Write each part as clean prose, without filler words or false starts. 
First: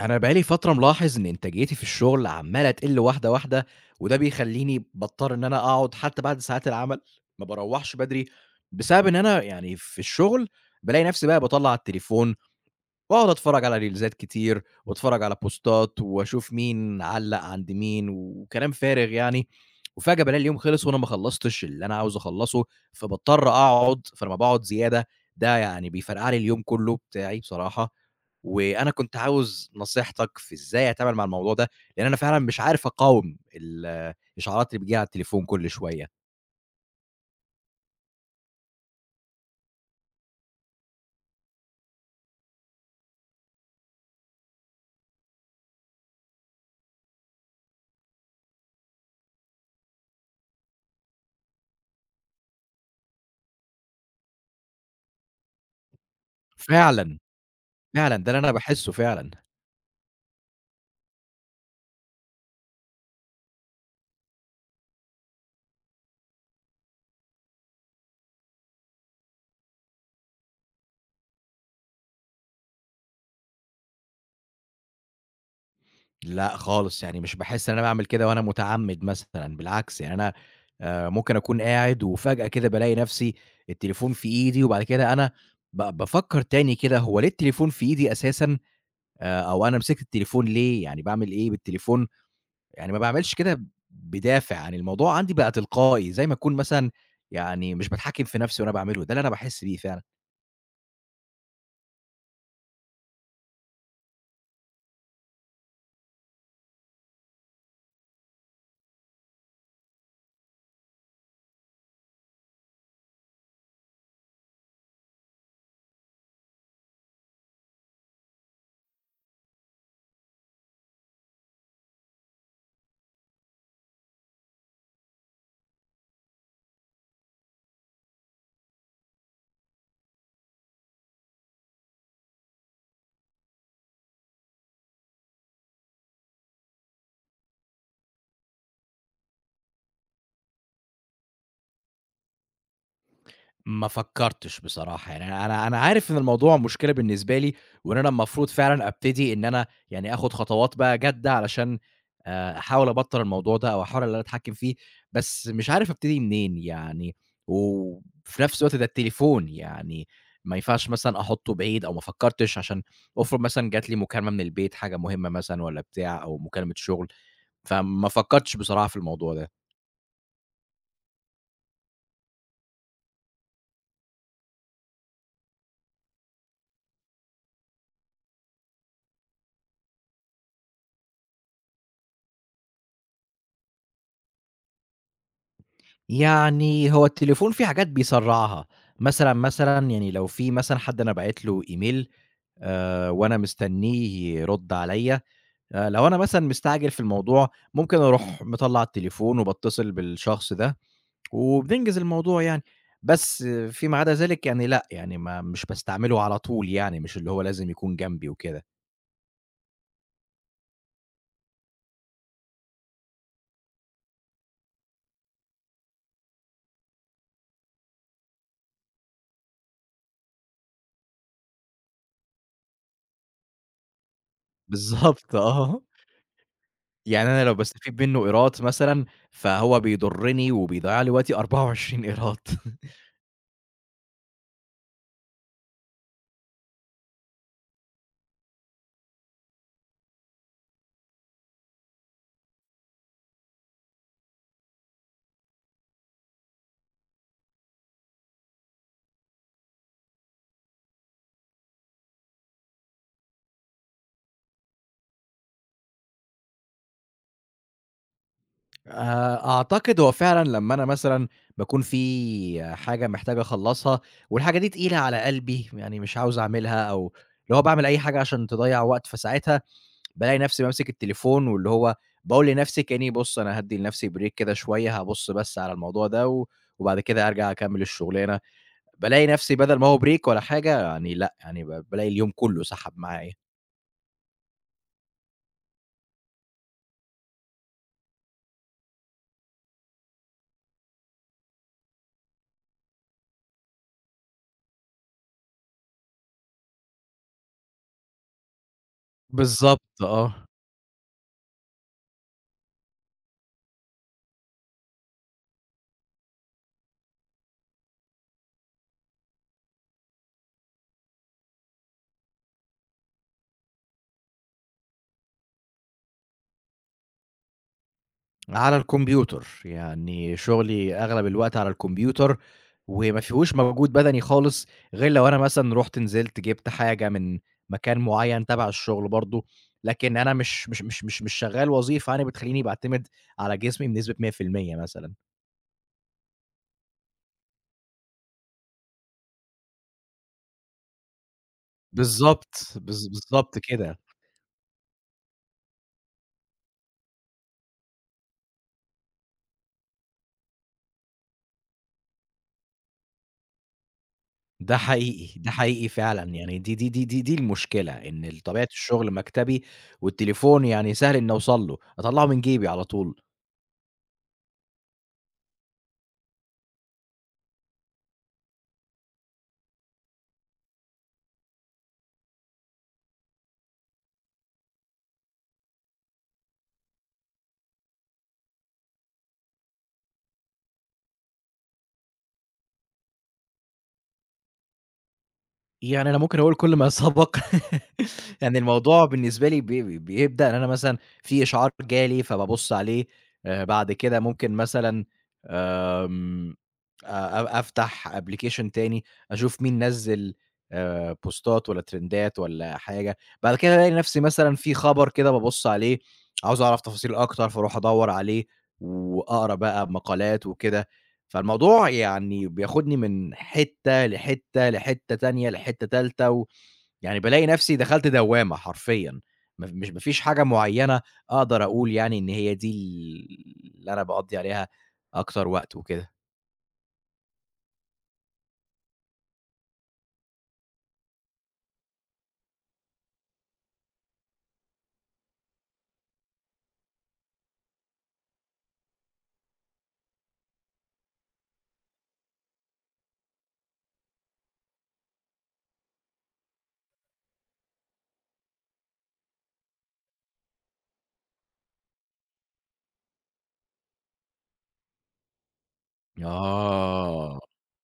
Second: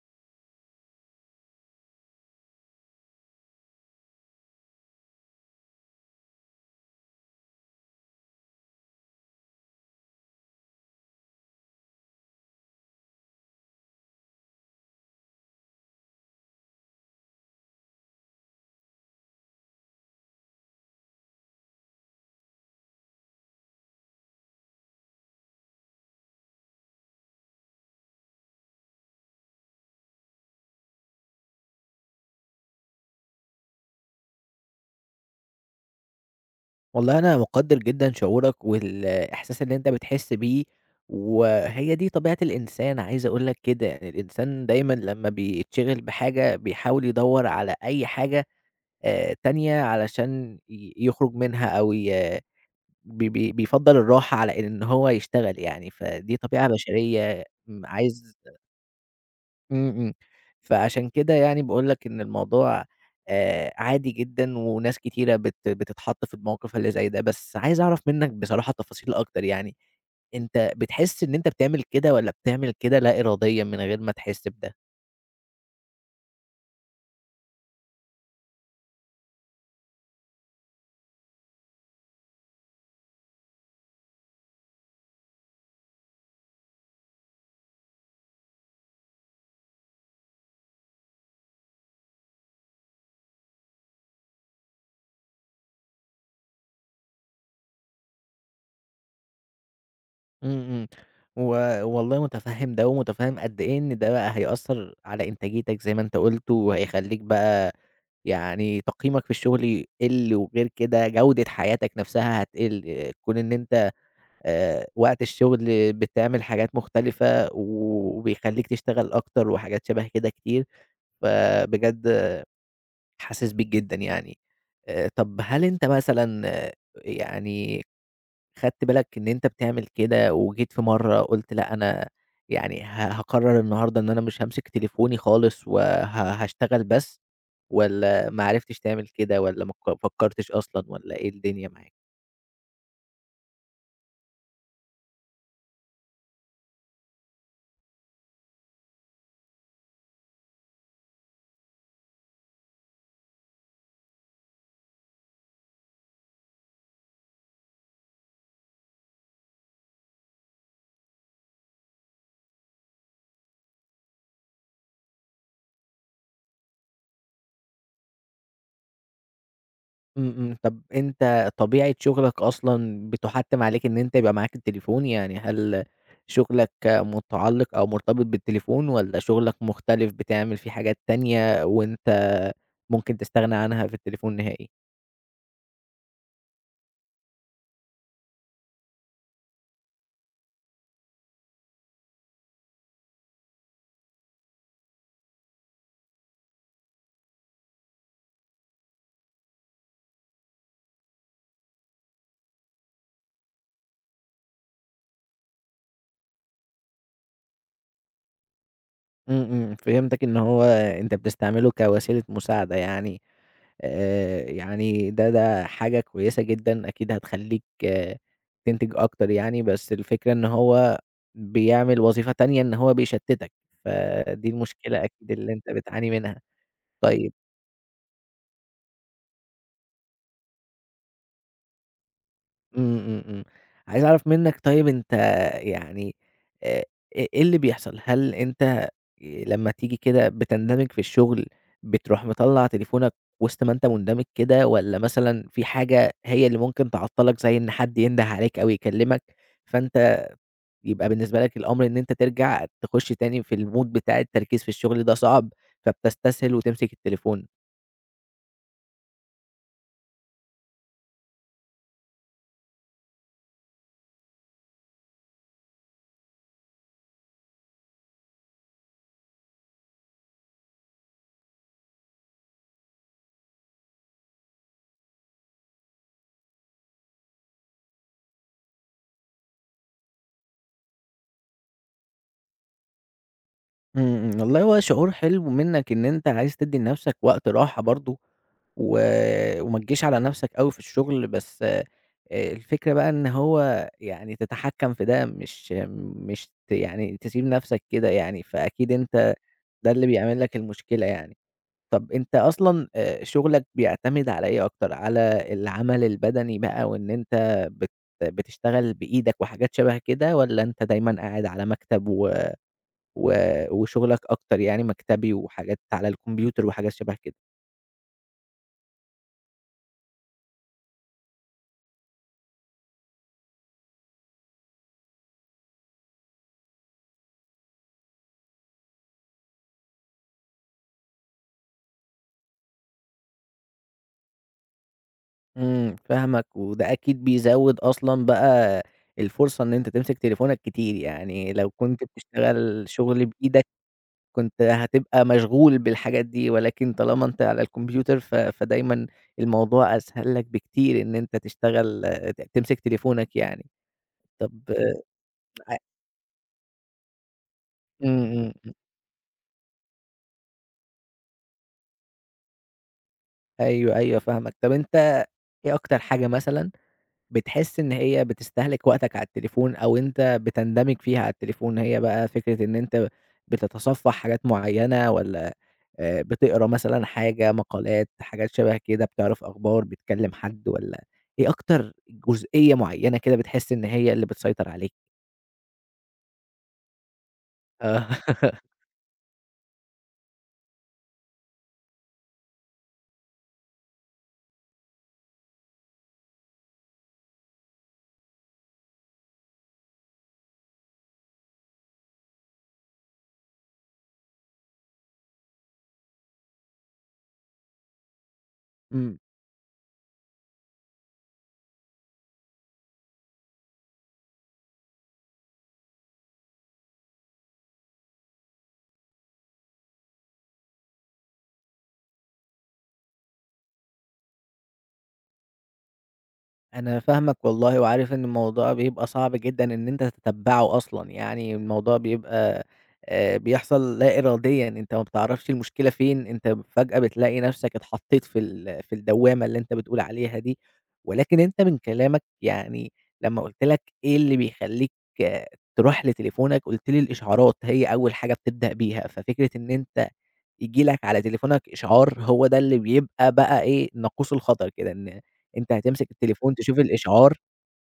أنا بقى لي فترة ملاحظ إن إنتاجيتي في الشغل عمّالة تقِل واحدة، واحدة، وده بيخلّيني باضطر إن أنا أقعد حتى بعد ساعات العمل، ما باروّحش بدري، بسبب إن أنا يعني في الشغل بالاقي نفسي بقى باطلّع التليفون واقعد أتفرّج على ريلزات كتير، وأتفرّج على بوستات، وأشوف مين علّق عند مين، وكلام فارغ يعني، وفجأة بالاقي اليوم خلص وأنا ما خلّصتش اللي أنا عاوز أخلّصه، فباضطر أقعد، فلمّا باقعد زيادة ده يعني بيفرقع لي اليوم كلّه بتاعي بصراحة، وأنا كنت عاوز نصيحتك في إزاي أتعامل مع الموضوع ده، لإن أنا فعلًا مش عارف أقاوم الإشعارات اللي بتيجي لي على التليفون كل شوية. والله أنا مقدّر جدًا شعورك والإحساس اللي أنت بتحس بيه، وهي دي طبيعة الإنسان عايز أقول لك كده، يعني الإنسان دايمًا لمّا بيتشغل بحاجة بيحاول يدوّر على أي حاجة تانية علشان يخرج منها أو ي بي بي بيفضّل الراحة على إن هو يشتغل يعني، فدي طبيعة فعلًا، بشرية فعلًا، ده عايز. اللي أنا باحسّه فعلًا. إمم، إمم. فعشان كده يعني باقول لك إن الموضوع عادي جدًا وناس كتيرة بتتحط في الموقف اللي زي ده، بس عايز أعرف منّك بصراحة تفاصيل أكتر يعني، أنت بتحس إن أنت بتعمل كده والّا بتعمل كده لا إراديًا من غير ما تحس بده؟ لأ خالص، يعني مش باحس إن أنا باعمل كده وأنا متعمِّد مثلًا، بالعكس يعني أنا ممكن أكون قاعد وفجأة كده بالاقي نفسي التليفون في إيدي، وبعد كده أنا بافكّر تاني كده هو ليه التليفون في إيدي أساسًا، أو أنا مسكت التليفون ليه، يعني باعمل إيه بالتليفون، يعني ما باعملش كده بدافع، يعني الموضوع عندي بقى تلقائي، زي ما أكون مثلًا يعني مش باتحكّم في نفسي وأنا باعمله، ده اللي أنا باحس بيه فعلًا. إمم، إمم. و والله متفهّم ده ومتفهّم قد إيه إن ده بقى هيأثّر على إنتاجيتك زي ما أنت قُلت، وهيخلّيك بقى يعني تقييمك في الشغل يقِل، وغير كده جودة حياتك نفسها هتقِل، آه، كون إن أنت وقت الشغل بتعمل حاجات مختلفة وبيخلّيك تشتغل أكتر وحاجات شبه كده كتير، فبجد حاسس بيك جدًا يعني. طب هل أنت مثلًا آه، يعني خدت بالك إن أنت بتعمل كده وجيت في مرّة قُلت لأ أنا يعني هاقرر النهارده إن أنا مش هامسك تليفوني خالص وه هاشتغل بس، والّا ما عرفتش تعمل كده والّا ما فكرتش أصلًا والّا إيه الدنيا معاك؟ ما فكّرتش بصراحة، يعني أنا عارف إن الموضوع مشكلة بالنسبة لي، وإن أنا المفروض فعلًا أبتدي إن أنا يعني آخُد خطوات بقى جادة علشان أحاول أبطّل الموضوع ده أو أحاول إن أنا أتحكّم فيه، بس مش عارف أبتدي منين يعني، وفي نفس الوقت ده التليفون يعني ما ينفعش مثلًا أحُطّه بعيد أو ما فكّرتش عشان افرض مثلًا جات لي مكالمة من البيت حاجة مهمة مثلًا والّا بتاع أو مكالمة شُغل، فما فكّرتش بصراحة في الموضوع ده. إمم، إمم. طب أنت طبيعة شغلك أصلًا بتُحتِّم عليك إن أنت يبقى معاك التليفون؟ يعني هل شغلك مُتعلِّق أو مرتبط بالتليفون والّا شغلك مختلف بتعمل فيه حاجات تانية وأنت ممكن تستغنى عنها في التليفون نهائي؟ يعني هو التليفون فيه حاجات بيسرّعها، مثلًا، مثلًا يعني لو في مثلًا حد أنا باعت له إيميل وأنا مستنّيه يرُد عليَّ، لو أنا مثلًا مستعجل في الموضوع ممكن أروح مطلّع التليفون وباتصل بالشخص ده وبننجز الموضوع يعني، بس فيما عدا ذلك يعني لأ، يعني ما مش باستعمله على طول يعني، مش اللي هو لازم يكون جنبي وكده. إمم، إمم، فهمتك إن هو أنت بتستعمله كوسيلة مساعدة يعني، يعني ده حاجة كويسة جدًا أكيد هتخلّيك آه، تنتج أكتر يعني، بس الفكرة إن هو بيعمل وظيفة تانية إن هو بيشتتك، فدي المشكلة أكيد بالضبط اللي أنت آه، بتعاني منها. يعني طيب. أنا لو باستفيد منه قيراط مثلًا، فهو بيضرّني وبيضيّع لي وقتي 24 قيراط. إمم، إمم، إمم. عايز أعرف منّك طيب أنت يعني آآ إيه اللي بيحصل؟ هل أنت لمّا تيجي كده بتندمج في الشغل، بتروح مطلّع تليفونك وسط ما أنت مندمج كده والّا مثلًا في حاجة هي اللي ممكن تعطّلك زي إن حد ينده عليك أو يكلّمك، فأنت يبقى بالنسبة لك الأمر إن أنت ترجع تخُش تاني في الmood بتاع التركيز في الشغل ده صعب، فبتستسهل وتمسك التليفون؟ أعتقد هو فعلًا لمّا أنا مثلًا باكون في حاجة محتاج أخلّصها والحاجة دي تقيلة على قلبي، يعني مش عاوز أعملها أو اللي هو باعمل أي حاجة عشان تضيّع وقت، فساعتها بالاقي نفسي بامسك التليفون واللي هو باقول لنفسي كإني بُص أنا هادّي لنفسي break كده شوية، هابُص بس على الموضوع ده وبعد كده أرجع أكمّل الشغلانة، بالاقي نفسي بدل ما هو break ولا حاجة يعني لأ، يعني بالاقي اليوم كُلّه سَحَب معايا. إمم، إمم، والله هو شعور حلو منّك إن أنت عايز تدّي لنفسك وقت راحة برضه، و وما تجيش على نفسك أوي في الشغل، بس الفكرة بقى إن هو يعني تتحكّم في ده مش يعني تسيب نفسك كده يعني، فأكيد أنت بالضبط ده اللي بيعمل آه. لك المشكلة يعني. طَب أنت أصلًا شغلك بيعتمد على إيه أكتر، على العمل البدني بقى وإن أنت بتشتغل بإيدك وحاجات شَبه كده والّا أنت دايمًا قاعد على مكتب و وشغلك أكتر يعني مكتبي وحاجات على الكمبيوتر وحاجات شبه كده. على الكمبيوتر، يعني شغلي أغلب الوقت على الكمبيوتر، وما فيهوش مجهود بدني خالص، غير لو أنا مثلًا رُحت نزلت جِبت حاجة من مكان معيّن تبع الشغل برضه، لكن أنا مش شغّال وظيفة يعني بتخلّيني باعتمد على جسمي بنسبة 100% مثلًا. فاهمك، وده أكيد بيزوّد أصلًا بقى الفرصة إن أنت تمسك تليفونك كتير، يعني لو كنت بالضبط، بتشتغل بالض شغل بالضبط بإيدك كده، كنت هتبقى مشغول بالحاجات دي، ولكن طالما أنت على الكمبيوتر فدايمًا الموضوع أسهل لك بكتير إن أنت تشتغل آه، تمسك تليفونك يعني. طب ده آه. حقيقي، ده ع حقيقي فعلًا، يعني دي المشكلة، إمم، إن ال إمم، طبيعة إمم، الشغل مكتبي والتليفون يعني سهل إني أوصل له، أطلّعه من جيبي على طول. أيوه، أيوه فاهمك. طب أنت إيه أكتر حاجة مثلًا بتحس إن هي بتستهلك وقتك على التليفون أو أنت بتندمج فيها على التليفون، هي بقى فكرة إن أنت بتتصفح حاجات معيّنة والّا بتقرا مثلًا حاجة، مقالات، حاجات شبه كده، بتعرف أخبار، بتكلم حد والّا إيه أكتر جزئية معيّنة كده بتحس إن هي اللي بتسيطر عليك؟ يعني أنا ممكن أقول كل ما سبق، آه. يعني الموضوع بالنسبة لي بيبدأ إن أنا مثلًا في إشعار جالي فبابُص عليه، بعد كده ممكن مثلًا آمم، أ أ أفتح application تاني، أشوف مين نزّل بوستات والّا ترندات والّا حاجة، بعد كده ألاقي نفسي مثلًا في خبر كده بابُص عليه، عاوز أعرف تفاصيل أكتر فاروح أدوّر عليه إمم، وأقرا بقى مقالات وكده. فالموضوع يعني بياخدني من حتّة لحتّة، لحتّة تانية، لحتّة تالتة، ويعني بالاقي نفسي دخلت دوّامة حرفيًا، ما ف مش ما فيش حاجة معيّنة أقدر أقول يعني إن هي دي اللي أنا باقضّي عليها أكتر وقت وكده. أنا فاهمك والله، وعارف إن الموضوع بيبقى صعب جدًا إن أنت تتتبّعه أصلًا، يعني الموضوع بيبقى بيحصل لا إراديًا، أنت ما بتعرفش المشكلة فين، أنت فجأة بتلاقي نفسك اتحطيت في في الدوّامة اللي أنت بتقول عليها دي، ولكن أنت من كلامك يعني لمّا قُلت لك إيه اللي بيخلّيك آه، تروح لتليفونك، قُلت لي الإشعارات هي أول حاجة بتبدأ بيها، ففكرة إن أنت ييجي لك على تليفونك إشعار، هو ده اللي بيبقى بقى إيه، ناقوس الخطر كده، إن أنت هتمسك التليفون تشوف الإشعار، آه.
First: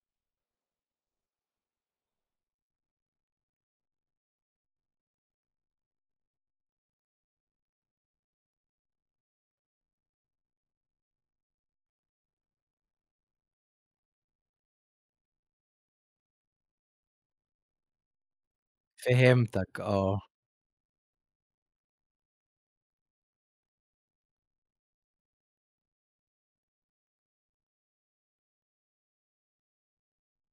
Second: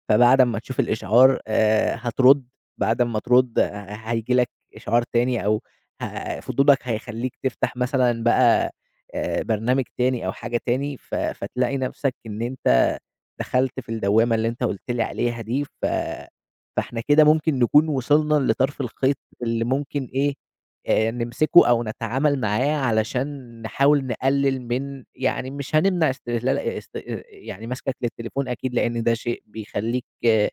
فبعد أمّا تشوف الإشعار هترُد، بعد أمّا ترُد هييجي لك إشعار تاني أو فضولك هيخلّيك تفتح مثلًا بقى برنامج تاني أو حاجة تاني، فتلاقي نَفْسك إن أنت دخلت في الدوّامة اللي أنت قُلت لي عليها دي، فإحنا كده ممكن نكون وصلنا لطرف الخيط اللي فهمتك ممكن آه، إيه نمسكه أو نتعامل معاه علشان نحاول نقلل من يعني مش هنمنع استهلال است يعني مسكك للتليفون أكيد، لأن ده شيء بيخلّيك آه،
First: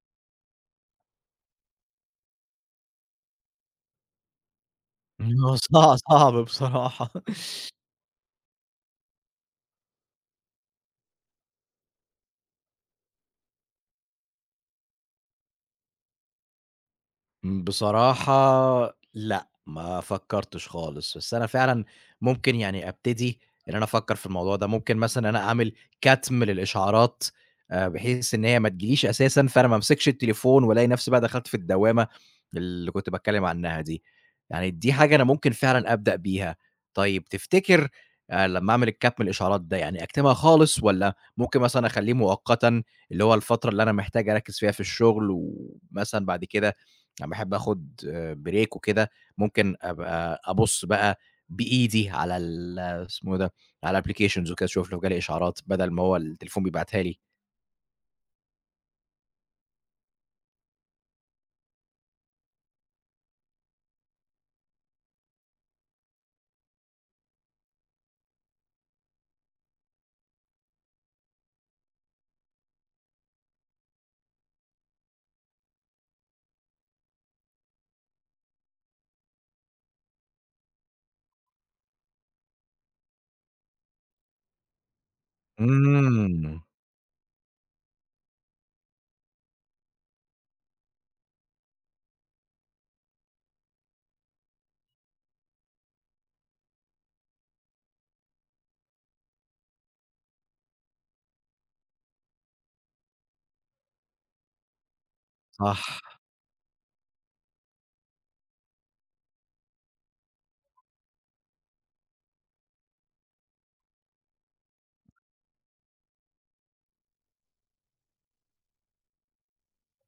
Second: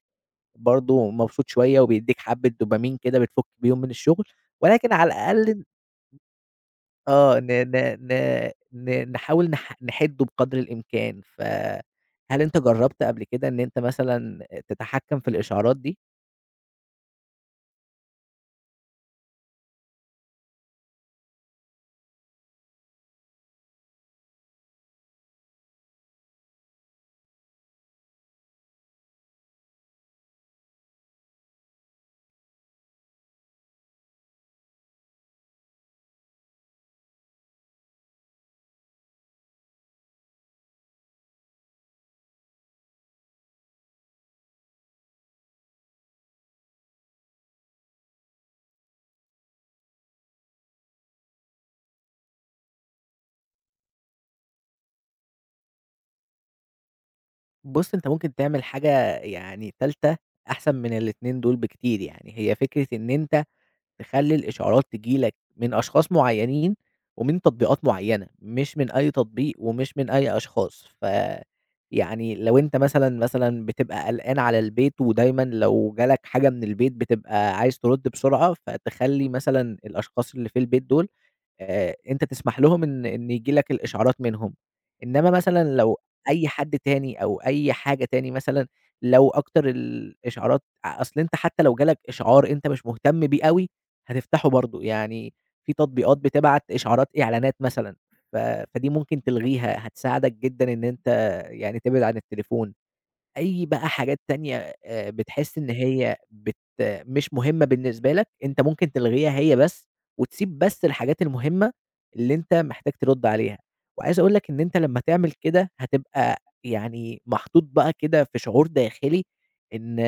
برضه مبسوط شوية وبيدّيك حبّة دوبامين كده بتفُك بيهم من الشغل، ولكن على هو الأقل صعب بصراحة. آه ن ن ن ن نحاول نحدّه بقدر الإمكان، فهل أنت جرّبت قبل كده إن أنت مثلًا تتحكم في الإشعارات دي؟ بصراحة لأ، ما فكّرتش خالص، بس أنا فعلًا ممكن يعني أبتدي إن أنا أفكّر في الموضوع ده، ممكن مثلًا أنا أعمل كَتم للإشعارات بحيث إن هي ما تجيليش أساسًا، فأنا ما امسكش التليفون وألاقي نفسي بقى دخلت في الدوّامة اللي كنت باتكلّم عنها دي، يعني دي حاجة أنا ممكن فعلًا أبدأ بيها. طيب تفتكر لمّا أعمل الكَتم الإشعارات ده يعني أكتمها خالص والّا ممكن مثلًا أخلّيه مؤقتًا، اللي هو الفترة اللي أنا محتاج أركّز فيها في الشغل ومثلًا بعد كده أنا باحب آخُد break وكده، ممكن أبقى أبُص بقى بإيدي على ال اسمه إيه ده، على applications وكده، أشوف لو جالي إشعارات بدل ما هو التليفون بيبعتها لي. بُص، أنت ممكن تعمل حاجة يعني تالتة أحسن من الاتنين دول بكتير، يعني هي فكرة إن أنت تخلّي الإشعارات تيجي لك من أشخاص معيّنين ومن تطبيقات معيّنة، مش من أي تطبيق ومش من أي أشخاص، يعني لو أنت مثلًا، مثلًا بتبقى قلقان على البيت ودايمًا لو جالك حاجة من البيت بتبقى عايز ترُد بسرعة، فتخلّي مثلًا الأشخاص اللي في البيت دول أنت تسمح لهم إن ييجي لك الإشعارات منهم، إنما مثلًا لو أي إمم، حد تاني أو أي حاجة تاني مثلًا لو أكتر الإشعارات أصل أنت حتى لو جه لك إشعار أنت مش مهتم بيه أوي، هتفتحه برضه، يعني في تطبيقات بتبعت إشعارات إعلانات مثلًا، ف فدي ممكن تلغيها، هتساعدك جدًا إن أنت يعني تبعد عن التليفون. أي بقى حاجات تانية بتحس إن صح، هي مش مهمة بالنسبة لك، أنت ممكن تلغيها هي بس، وتسيب بس الحاجات المهمة اللي أنت محتاج ترُد عليها. وعايز أقول لك إن أنت لمّا تعمل كده هتبقى يعني محطوط بقى كده في شعور داخلي إن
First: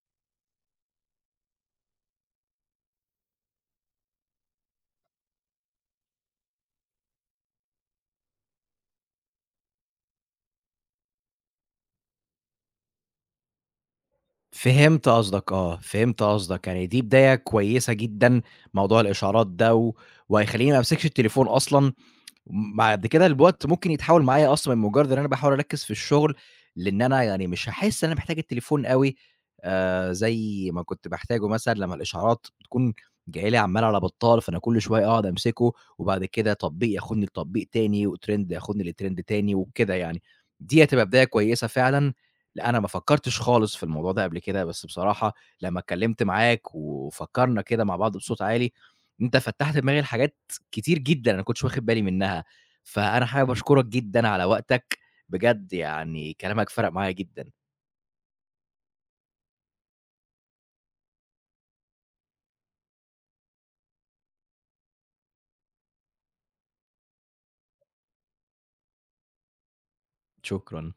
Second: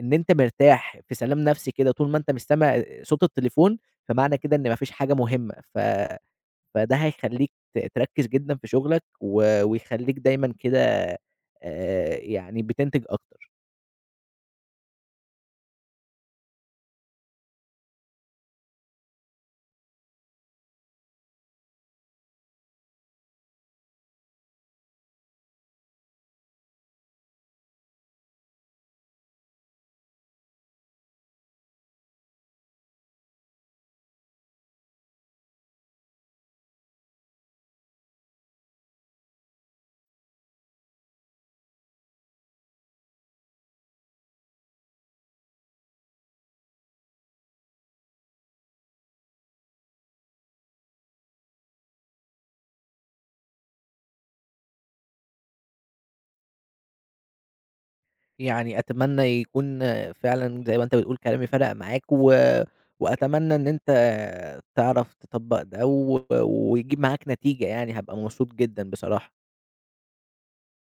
إن أنت مرتاح، في سلام نفسي كده، طول ما أنت مش سامع صوت التليفون، فمعنى كده إن ما فيش حاجة مهمة فده هيخلّيك تركّز جدًا في شغلك ويخلّيك دايمًا كده يعني بتنتج أكتر. فهمت قصدك آه، فهمت قصدك، يعني دي بداية كويسة جدًا موضوع الإشعارات ده وهيخلّيني ما أمسكش التليفون أصلًا بعد كده الوقت ممكن يتحول معايا أصلًا من مجرد إن أنا باحاول أركّز في الشغل، لإن أنا يعني مش هاحس إن أنا محتاج التليفون أوي زي ما كنت باحتاجه مثلًا لمّا الإشعارات بتكون جاية لي عمّال على بطّال، فأنا كل شوية أقعد أمسكه، وبعد كده تطبيق ياخدني لتطبيق تاني، وtrend ياخدني لtrend تاني وكده يعني. دي هتبقى بداية كويسة فعلًا، لأ أنا ما فكّرتش خالص في الموضوع ده قبل كده، بس بصراحة لمّا اتكلمت معاك وفكّرنا كده مع بعض بصوت عالي، أنت فتّحت دماغي لحاجات كتير جدًا، أنا ما كنتش واخد بالي منها، فأنا حابب أشكرك جدًا على وقتك، بجد يعني كلامك فرَق معايا جدًا، يعني أتمنى يكون فعلًا زي ما أنت بتقول كلامي فرَق معاك وأتمنى إن أنت تعرف تطبّق ده ويجيب معاك نتيجة يعني، هابقى مبسوط جدًا بصراحة. شكرًا.